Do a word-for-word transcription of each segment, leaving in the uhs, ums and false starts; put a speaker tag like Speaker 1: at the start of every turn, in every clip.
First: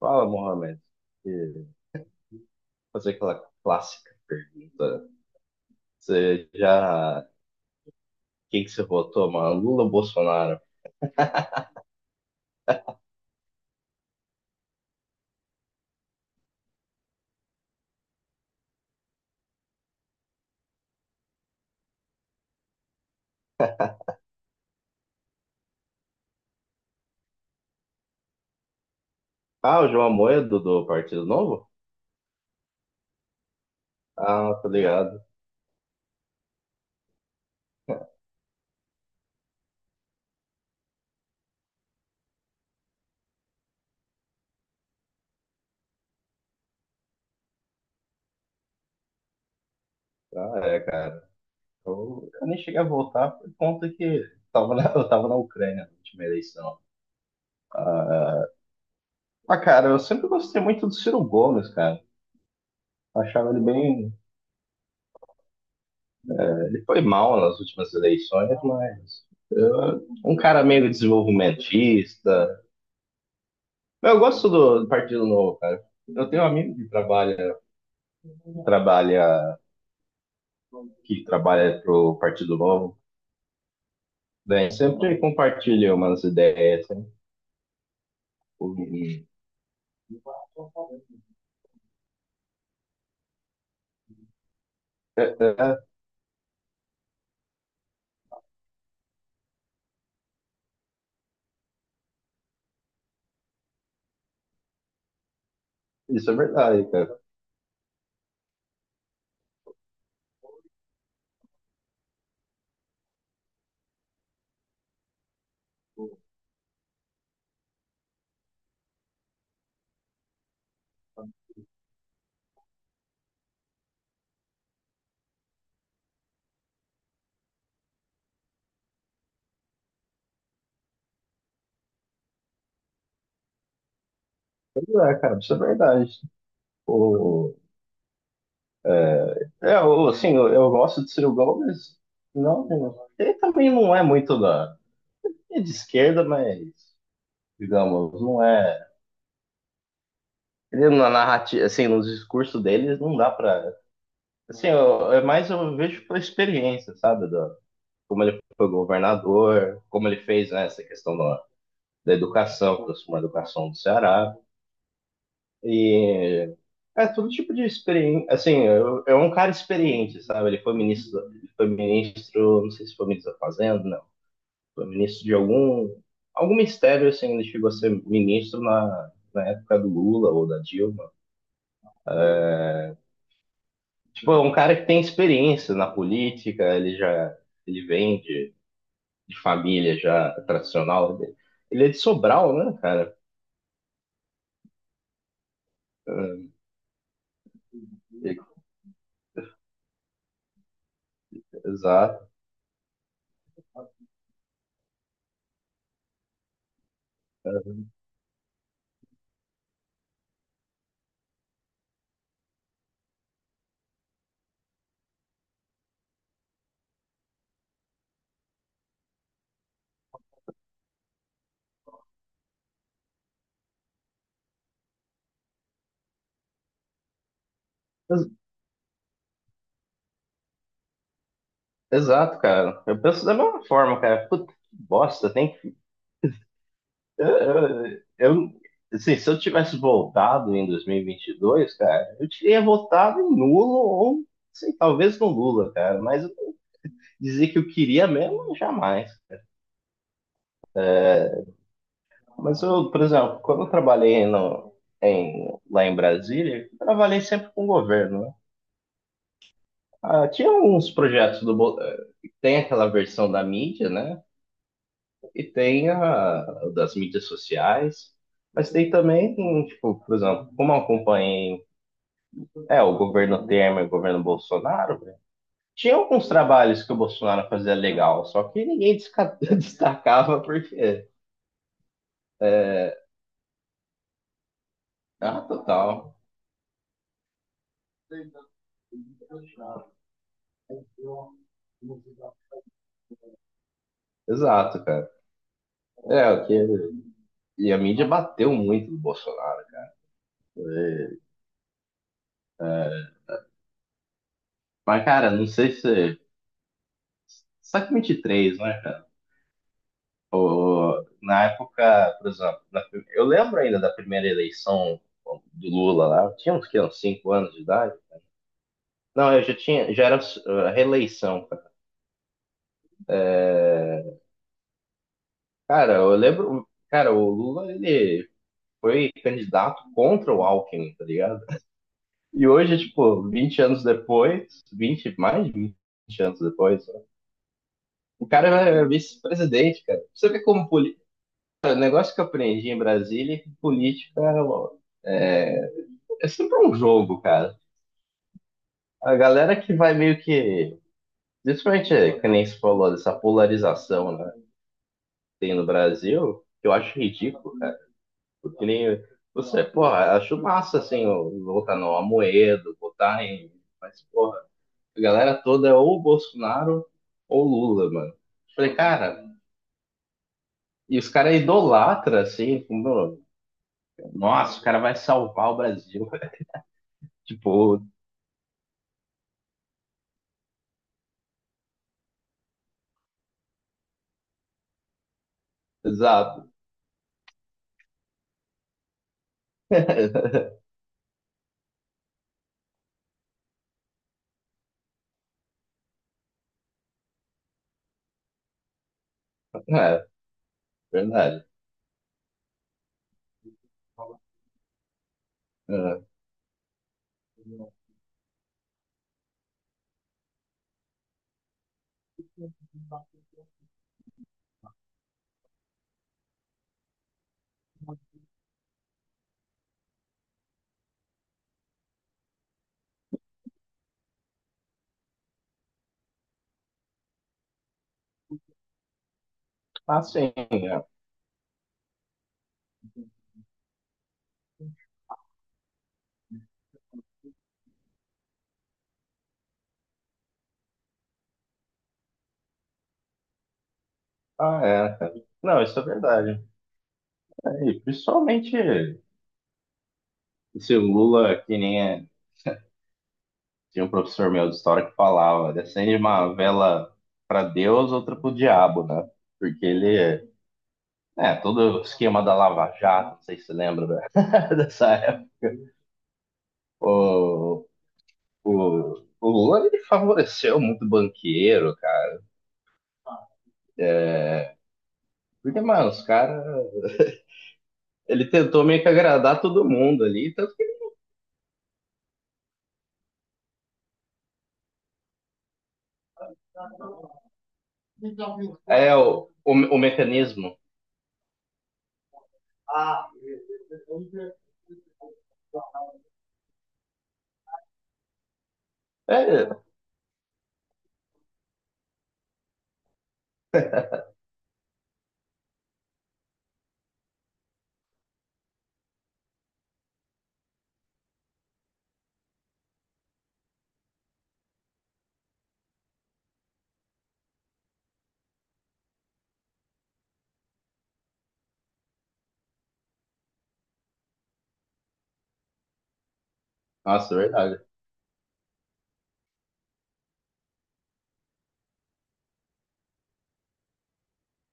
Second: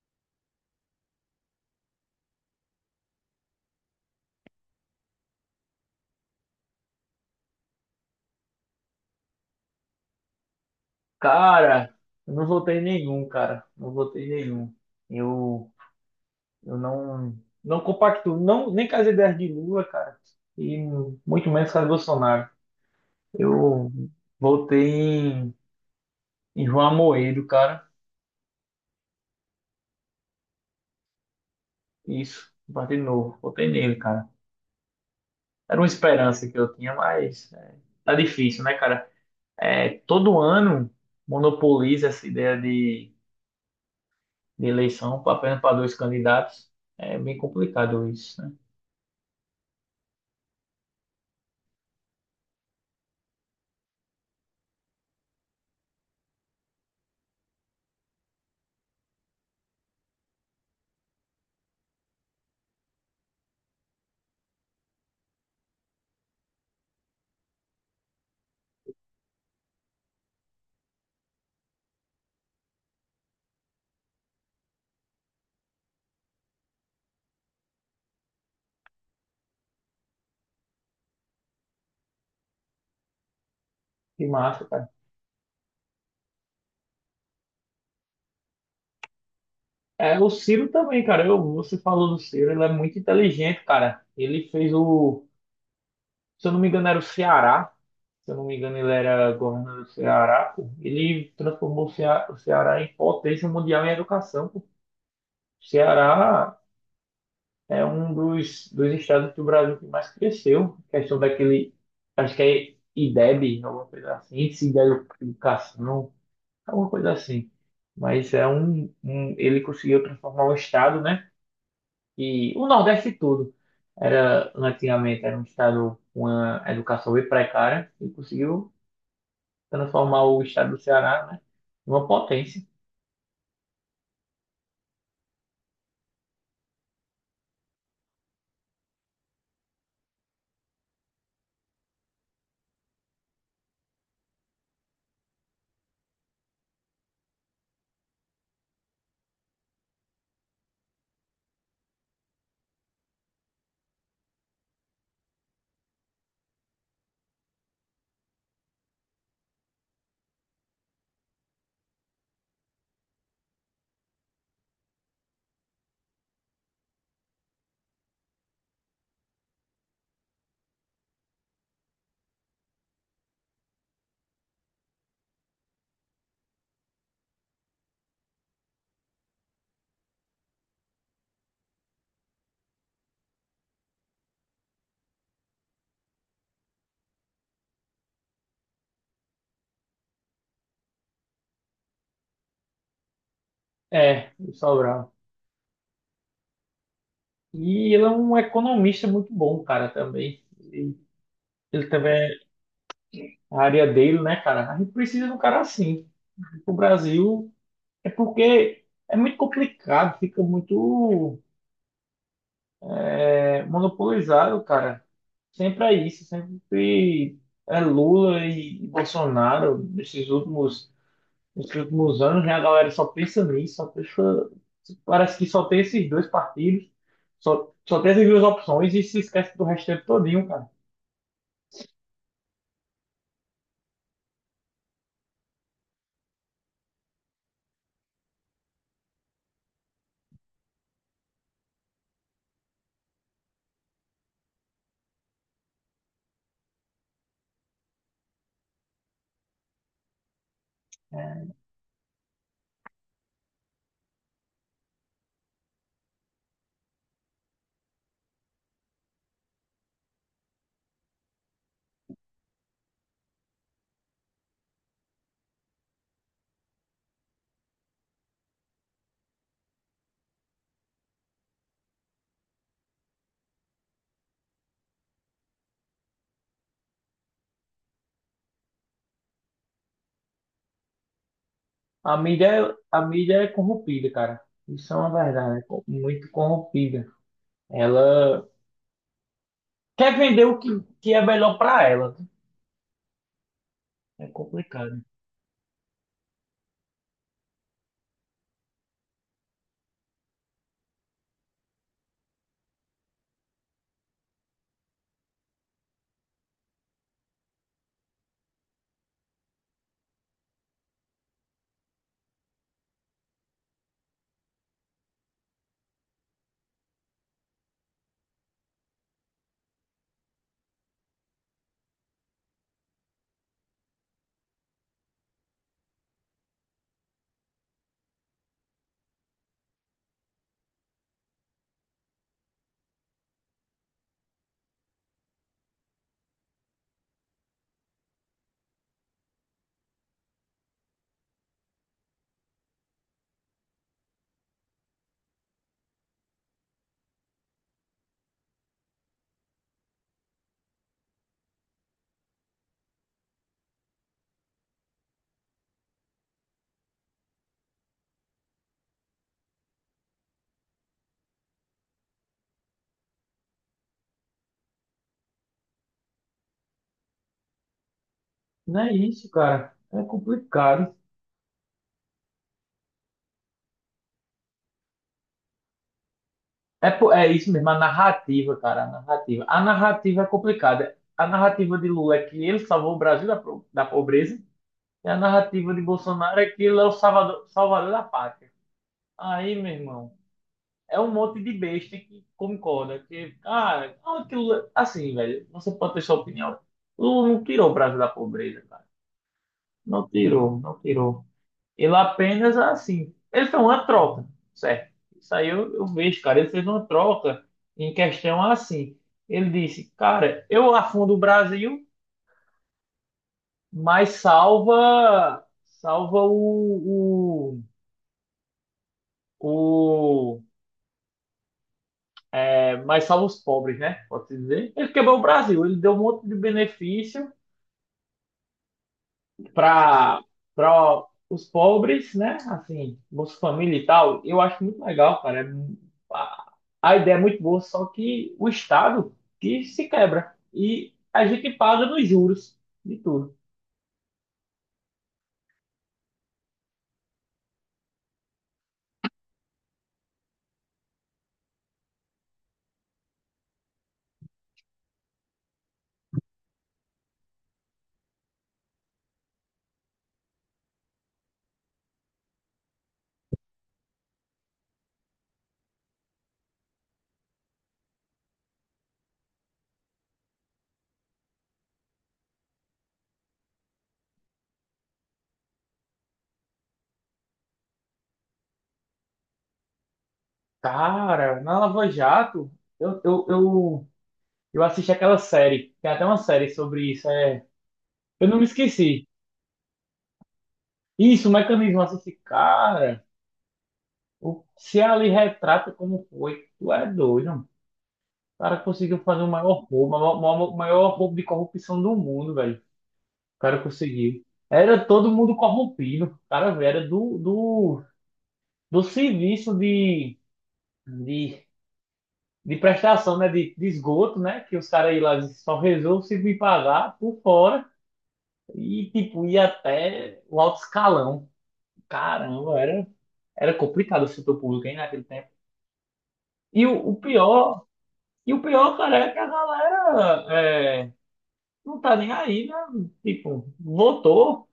Speaker 1: Fala, Mohamed. E Fazer aquela clássica pergunta. Você já. Quem que você votou, mano? Lula ou Bolsonaro?
Speaker 2: Cara, eu não votei em nenhum, cara. Não votei em nenhum. Eu, eu não, não compacto, não, nem com as ideias de Lula, cara, e muito menos com as Bolsonaro. Eu votei em, em João Amoedo, cara.
Speaker 1: Ah, o João Amoedo do Partido Novo?
Speaker 2: Isso, um partido novo. Votei nele, cara.
Speaker 1: Ah, tá ligado.
Speaker 2: Era uma esperança que eu tinha, mas é, tá difícil, né, cara? É, todo ano monopoliza essa ideia de, de eleição apenas para dois candidatos. É bem complicado isso, né?
Speaker 1: Ah, é, cara. Eu, eu nem cheguei a votar por conta que tava na, eu tava na Ucrânia na última eleição. Ah, mas, cara, eu sempre gostei muito do Ciro Gomes, cara. Achava ele bem. Ele foi mal nas últimas eleições, mas. Eu- um cara meio desenvolvimentista. Mas eu gosto do Partido Novo, cara. Eu tenho um amigo que trabalha, trabalha, que trabalha pro Partido Novo,
Speaker 2: Que massa,
Speaker 1: né?
Speaker 2: cara.
Speaker 1: Sempre compartilha umas ideias. sempre- e-
Speaker 2: É, o Ciro também, cara. Eu, você falou do Ciro, ele é muito inteligente, cara. Ele fez
Speaker 1: É,
Speaker 2: o,
Speaker 1: é,
Speaker 2: se eu não me engano, era o Ceará. Se eu não me engano, ele era governador do Ceará. Pô. Ele transformou o Cea- o Ceará em potência mundial em educação. Pô. O
Speaker 1: isso é
Speaker 2: Ceará
Speaker 1: verdade, cara.
Speaker 2: é um dos, dos estados do Brasil que mais cresceu. Questão daquele, acho que é IDEB, alguma coisa assim, Índice de Educação, alguma coisa assim. Mas é um, um ele conseguiu transformar o estado, né? E o Nordeste todo era né, antigamente era um estado com uma educação bem precária e conseguiu transformar o estado do Ceará, né, em uma potência.
Speaker 1: É, cara, isso é verdade. O, é, o, assim, eu, eu gosto de Ciro Gomes. Não, ele também não é muito da, é de esquerda, mas, digamos, não é. Ele, na narrativa, assim, nos discursos deles, não dá pra. Assim, eu, é mais eu vejo pela experiência, sabe? Do como ele foi governador, como ele fez, né, essa questão da, da educação, aproximou a educação do Ceará. E é todo tipo de experiência. Assim, eu- é um cara experiente, sabe? Ele foi ministro, ele foi ministro, não sei se foi ministro da Fazenda, não. Foi ministro de algum, algum ministério, assim, ele chegou a ser ministro na, na época do Lula ou da Dilma. Tipo, é um cara que tem experiência na política, ele já, ele vende de família já tradicional. Ele é de Sobral, né, cara?
Speaker 2: É, o Sobral. E ele é um economista muito bom, cara, também. E ele também
Speaker 1: Exato.
Speaker 2: é a área dele, né, cara? A gente precisa de um cara assim. O Brasil é porque é muito complicado, fica muito é, monopolizaram, cara. Sempre é isso, sempre é Lula e Bolsonaro. Nesses últimos, nesses últimos anos, né, a galera só pensa nisso, só pensa, parece que só tem esses dois partidos, só, só tem essas duas opções e se esquece do restante todinho, cara.
Speaker 1: Exato, cara. Eu penso da mesma forma, cara. Puta que bosta, tem que. Eu, eu, eu- assim, se eu tivesse voltado em dois mil e e vinte e dois cara, eu teria votado em nulo ou, sei, talvez no Lula, cara. Mas eu dizer que eu queria mesmo, jamais.
Speaker 2: É,
Speaker 1: Mas eu, por exemplo, quando eu trabalhei no, em, lá em Brasília, eu trabalhei sempre com o governo, né? Ah, tinha uns projetos do. Bo- eh, Tem aquela versão da mídia, né? E tem a das mídias sociais. Mas tem também, tipo, por exemplo, como eu acompanhei, é, o governo Temer, o governo Bolsonaro, né? Tinha alguns trabalhos que o Bolsonaro fazia legal, só que ninguém desca- destacava porque.
Speaker 2: a mídia, a mídia é corrompida, cara. Isso é uma
Speaker 1: Ah,
Speaker 2: verdade, é co-
Speaker 1: total.
Speaker 2: muito corrompida. Ela quer vender o que, que é melhor pra ela, né? É
Speaker 1: Exato,
Speaker 2: complicado.
Speaker 1: cara. É, o que. E a mídia bateu muito no Bolsonaro, né? Mas, cara, não sei se um dois três, né, cara? O- na época, por exemplo, na prim- eu lembro ainda da primeira eleição do Lula lá, eu tinha uns, que, uns cinco anos de idade. Não, eu já tinha, já era uh, reeleição, cara. Eu lembro, cara, o Lula, ele foi candidato contra o Alckmin, tá ligado? E hoje, tipo, vinte anos depois, vinte, mais de vinte anos depois, né, o cara é vice-presidente, cara. Você vê como política, o negócio que eu aprendi em Brasília é que política ó, é sempre um jogo, cara. A galera que vai meio que. Principalmente, é, que nem se falou, dessa polarização, né? Que tem no Brasil, que eu acho ridículo, cara. Porque nem. Você, porra, acho massa, assim, o- votar no Amoedo, votar em. Mas, porra, a galera toda é ou Bolsonaro ou Lula, mano. Eu falei,
Speaker 2: Não é
Speaker 1: cara,
Speaker 2: isso, cara. É complicado.
Speaker 1: e os caras idolatram, assim, como, nossa, o cara vai salvar o Brasil.
Speaker 2: É, po- é isso mesmo, a
Speaker 1: Tipo,
Speaker 2: narrativa, cara. A narrativa. A narrativa é complicada. A narrativa de Lula é que ele salvou o Brasil da, pro- da pobreza. E a narrativa de Bolsonaro é
Speaker 1: exato.
Speaker 2: que ele é o salvador, salvador da pátria. Aí, meu irmão, é um monte de besta que concorda. Que, cara, ah, que Lula. Assim, velho, você pode ter sua opinião. Lula não tirou o Brasil da pobreza, cara.
Speaker 1: É,
Speaker 2: Não tirou, não tirou.
Speaker 1: verdade.
Speaker 2: Ele apenas, assim, ele fez uma troca, certo? Isso aí eu, eu vejo, cara. Ele fez uma troca
Speaker 1: É.
Speaker 2: em questão assim. Ele disse, cara, eu afundo o Brasil, mas salva, salva o, o, o- é, mas salva os pobres, né? Pode-se dizer. Ele quebrou o Brasil, ele deu um monte de benefício
Speaker 1: Ah,
Speaker 2: para
Speaker 1: sim. É.
Speaker 2: para os pobres, né? Assim, Bolsa Família e tal, eu acho muito legal, cara. É mu- A, a ideia é muito boa, só que o Estado que se quebra e a gente paga nos juros de tudo.
Speaker 1: Ah, é. Não, isso é verdade. É, e principalmente esse Lula, que nem é- tinha um professor meu de história que falava, acende uma vela para Deus, outra pro diabo, né? Porque ele, é, todo o esquema da Lava Jato, não sei se você lembra da- dessa época. O, o, o Lula, ele favoreceu muito banqueiro, cara. Porque, mano, os caras, ele tentou meio que agradar todo mundo ali, tanto que
Speaker 2: Cara, na Lava Jato, eu, eu, eu, eu assisti aquela série, tem até uma série sobre isso, é, eu não me
Speaker 1: é
Speaker 2: esqueci.
Speaker 1: o, o, o mecanismo.
Speaker 2: Isso, o mecanismo assisti, cara,
Speaker 1: Ah,
Speaker 2: o, se ali retrata como foi, tu é doido. O cara conseguiu fazer o
Speaker 1: é,
Speaker 2: maior roubo, o maior, o maior roubo de corrupção do mundo, velho. O cara conseguiu. Era todo mundo corrompido. O cara, velho, era do, do, do serviço de, de, de prestação, né? De, de esgoto, né? Que os caras aí lá só resolvem se me pagar por fora. E, tipo, ia até o alto escalão. Caramba, era, era complicado o setor público, hein, naquele tempo. E o, o
Speaker 1: nossa, é
Speaker 2: pior,
Speaker 1: verdade.
Speaker 2: e o pior, cara, é que a galera, é, não tá nem aí, né? Tipo, votou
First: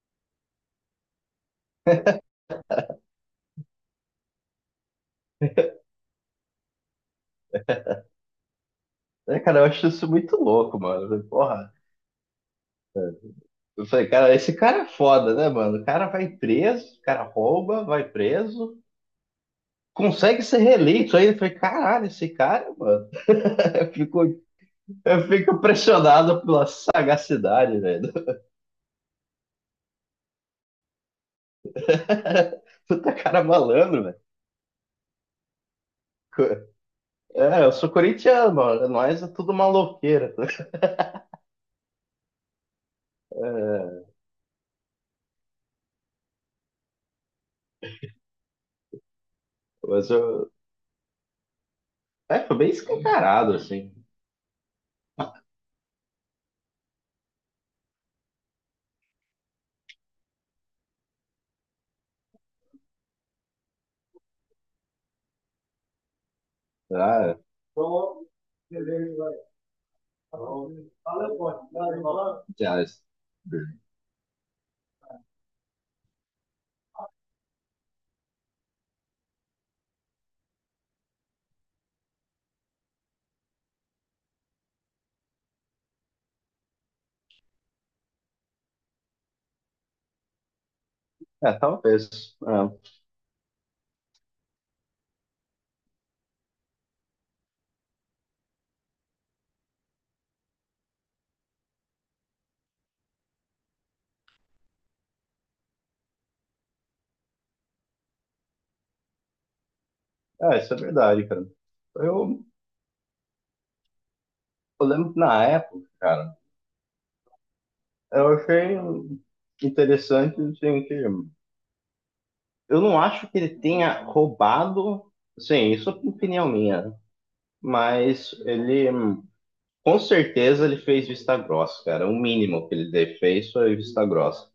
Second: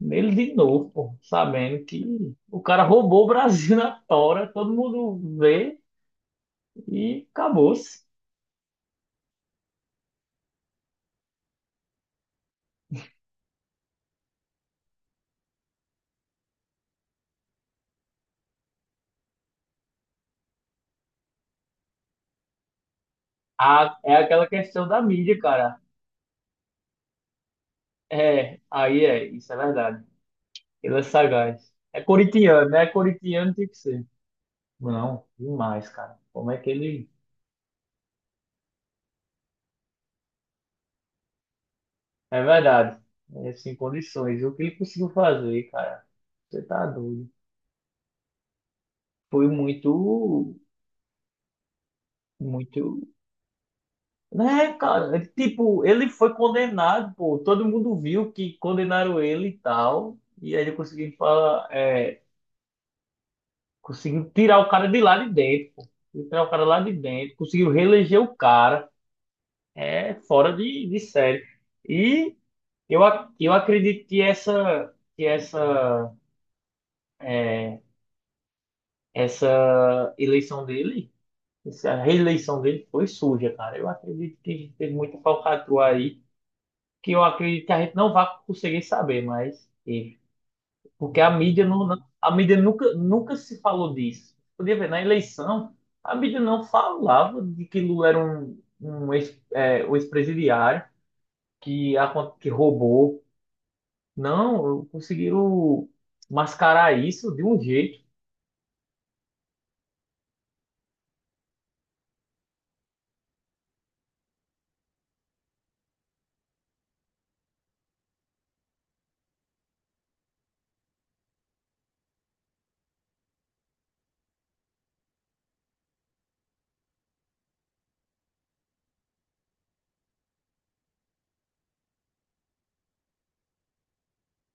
Speaker 2: nele de novo, pô, sabendo que o cara roubou o Brasil na tora, todo mundo vê e acabou-se.
Speaker 1: É, cara, eu acho isso muito louco, mano. Eu falei, porra. Eu falei, cara, esse cara é foda, né, mano? O cara vai preso, o cara rouba, vai preso, consegue ser reeleito. Aí eu falei, caralho, esse cara, mano. Eu
Speaker 2: Ah, é
Speaker 1: fico,
Speaker 2: aquela questão da
Speaker 1: eu
Speaker 2: mídia,
Speaker 1: fico
Speaker 2: cara.
Speaker 1: impressionado pela sagacidade, velho.
Speaker 2: É, aí é, isso é verdade. Ele é sagaz. É corintiano, né?
Speaker 1: Puta cara
Speaker 2: Corintiano tem que
Speaker 1: malandro,
Speaker 2: ser.
Speaker 1: velho.
Speaker 2: Não, demais, cara. Como é que ele.
Speaker 1: É, eu sou corintiano, mano. Nós é tudo maloqueira.
Speaker 2: É verdade. É, sem
Speaker 1: É,
Speaker 2: condições. E o que ele conseguiu fazer, cara? Você tá doido. Foi
Speaker 1: mas eu.
Speaker 2: muito,
Speaker 1: É, foi bem
Speaker 2: muito.
Speaker 1: escancarado, assim.
Speaker 2: Né, cara? Tipo, ele foi condenado, pô. Todo mundo viu que condenaram ele e tal. E aí ele conseguiu falar, é, conseguiu tirar o cara de lá de dentro, pô. Conseguiu tirar o cara lá de dentro,
Speaker 1: Ah,
Speaker 2: conseguiu reeleger o cara. É fora de, de série. E
Speaker 1: já.
Speaker 2: eu, ac- eu acredito que essa, que essa, é, essa eleição dele, essa reeleição dele foi suja, cara. Eu acredito que teve muita falcatrua aí que eu acredito que a gente não vai conseguir saber, mas teve. Porque a
Speaker 1: É,
Speaker 2: mídia não, não- a
Speaker 1: talvez.
Speaker 2: mídia nunca, nunca se falou disso. Podia ver, na eleição, a mídia não falava de que Lula era um, um ex, é, um ex-presidiário que, acon- que roubou. Não, conseguiram mascarar isso de um jeito.
Speaker 1: É, é, isso é verdade, cara. Eu, eu lembro que na época, cara, eu achei interessante, assim, que eu não acho que ele tenha roubado, sim, isso é opinião minha, mas ele, hum, com certeza, ele fez vista grossa, cara. O mínimo que ele de- fez foi vista grossa.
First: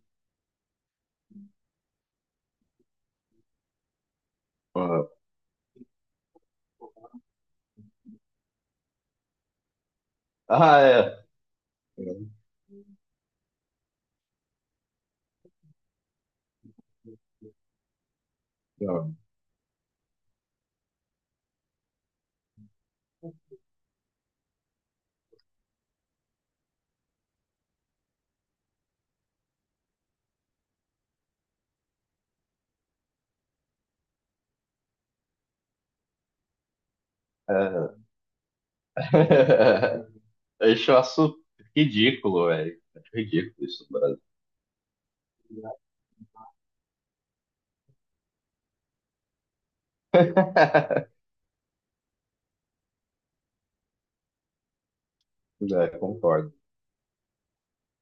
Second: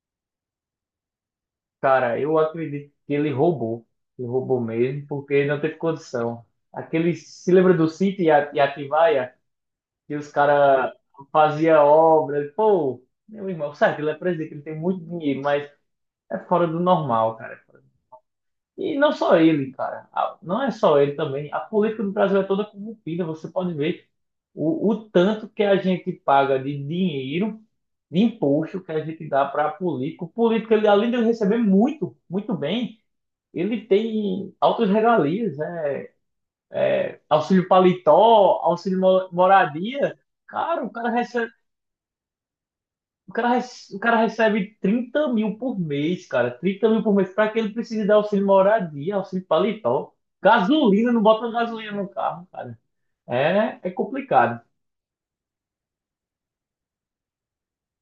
Speaker 2: Cara, eu acredito que ele roubou. Ele roubou mesmo,
Speaker 1: Uhum.
Speaker 2: porque não teve condição. Aquele, se lembra do sítio e a e Atibaia? E os
Speaker 1: Ah,
Speaker 2: caras
Speaker 1: é.
Speaker 2: faziam obra. Pô, meu irmão, certo, ele é presidente, ele tem muito dinheiro, mas é fora do normal, cara. é fora- E não
Speaker 1: Não,
Speaker 2: só ele, cara. A- Não é só ele também. A política do Brasil é toda corrompida, você pode ver o, o tanto que a gente paga de dinheiro, de imposto que a gente dá para político. O político, ele, além de receber muito, muito bem, ele tem altas regalias, né? Auxílio
Speaker 1: é.
Speaker 2: paletó, auxílio mo- moradia. Cara, o
Speaker 1: Deixa. Eu
Speaker 2: cara
Speaker 1: acho
Speaker 2: recebe.
Speaker 1: ridículo, velho. Acho
Speaker 2: O cara,
Speaker 1: ridículo isso
Speaker 2: rece- o
Speaker 1: no
Speaker 2: cara
Speaker 1: Brasil.
Speaker 2: recebe trinta mil por mês, cara. Trinta mil por mês. Para que ele precise dar auxílio moradia, auxílio paletó? Gasolina, não bota gasolina no carro, cara. É, é complicado.
Speaker 1: É, concordo.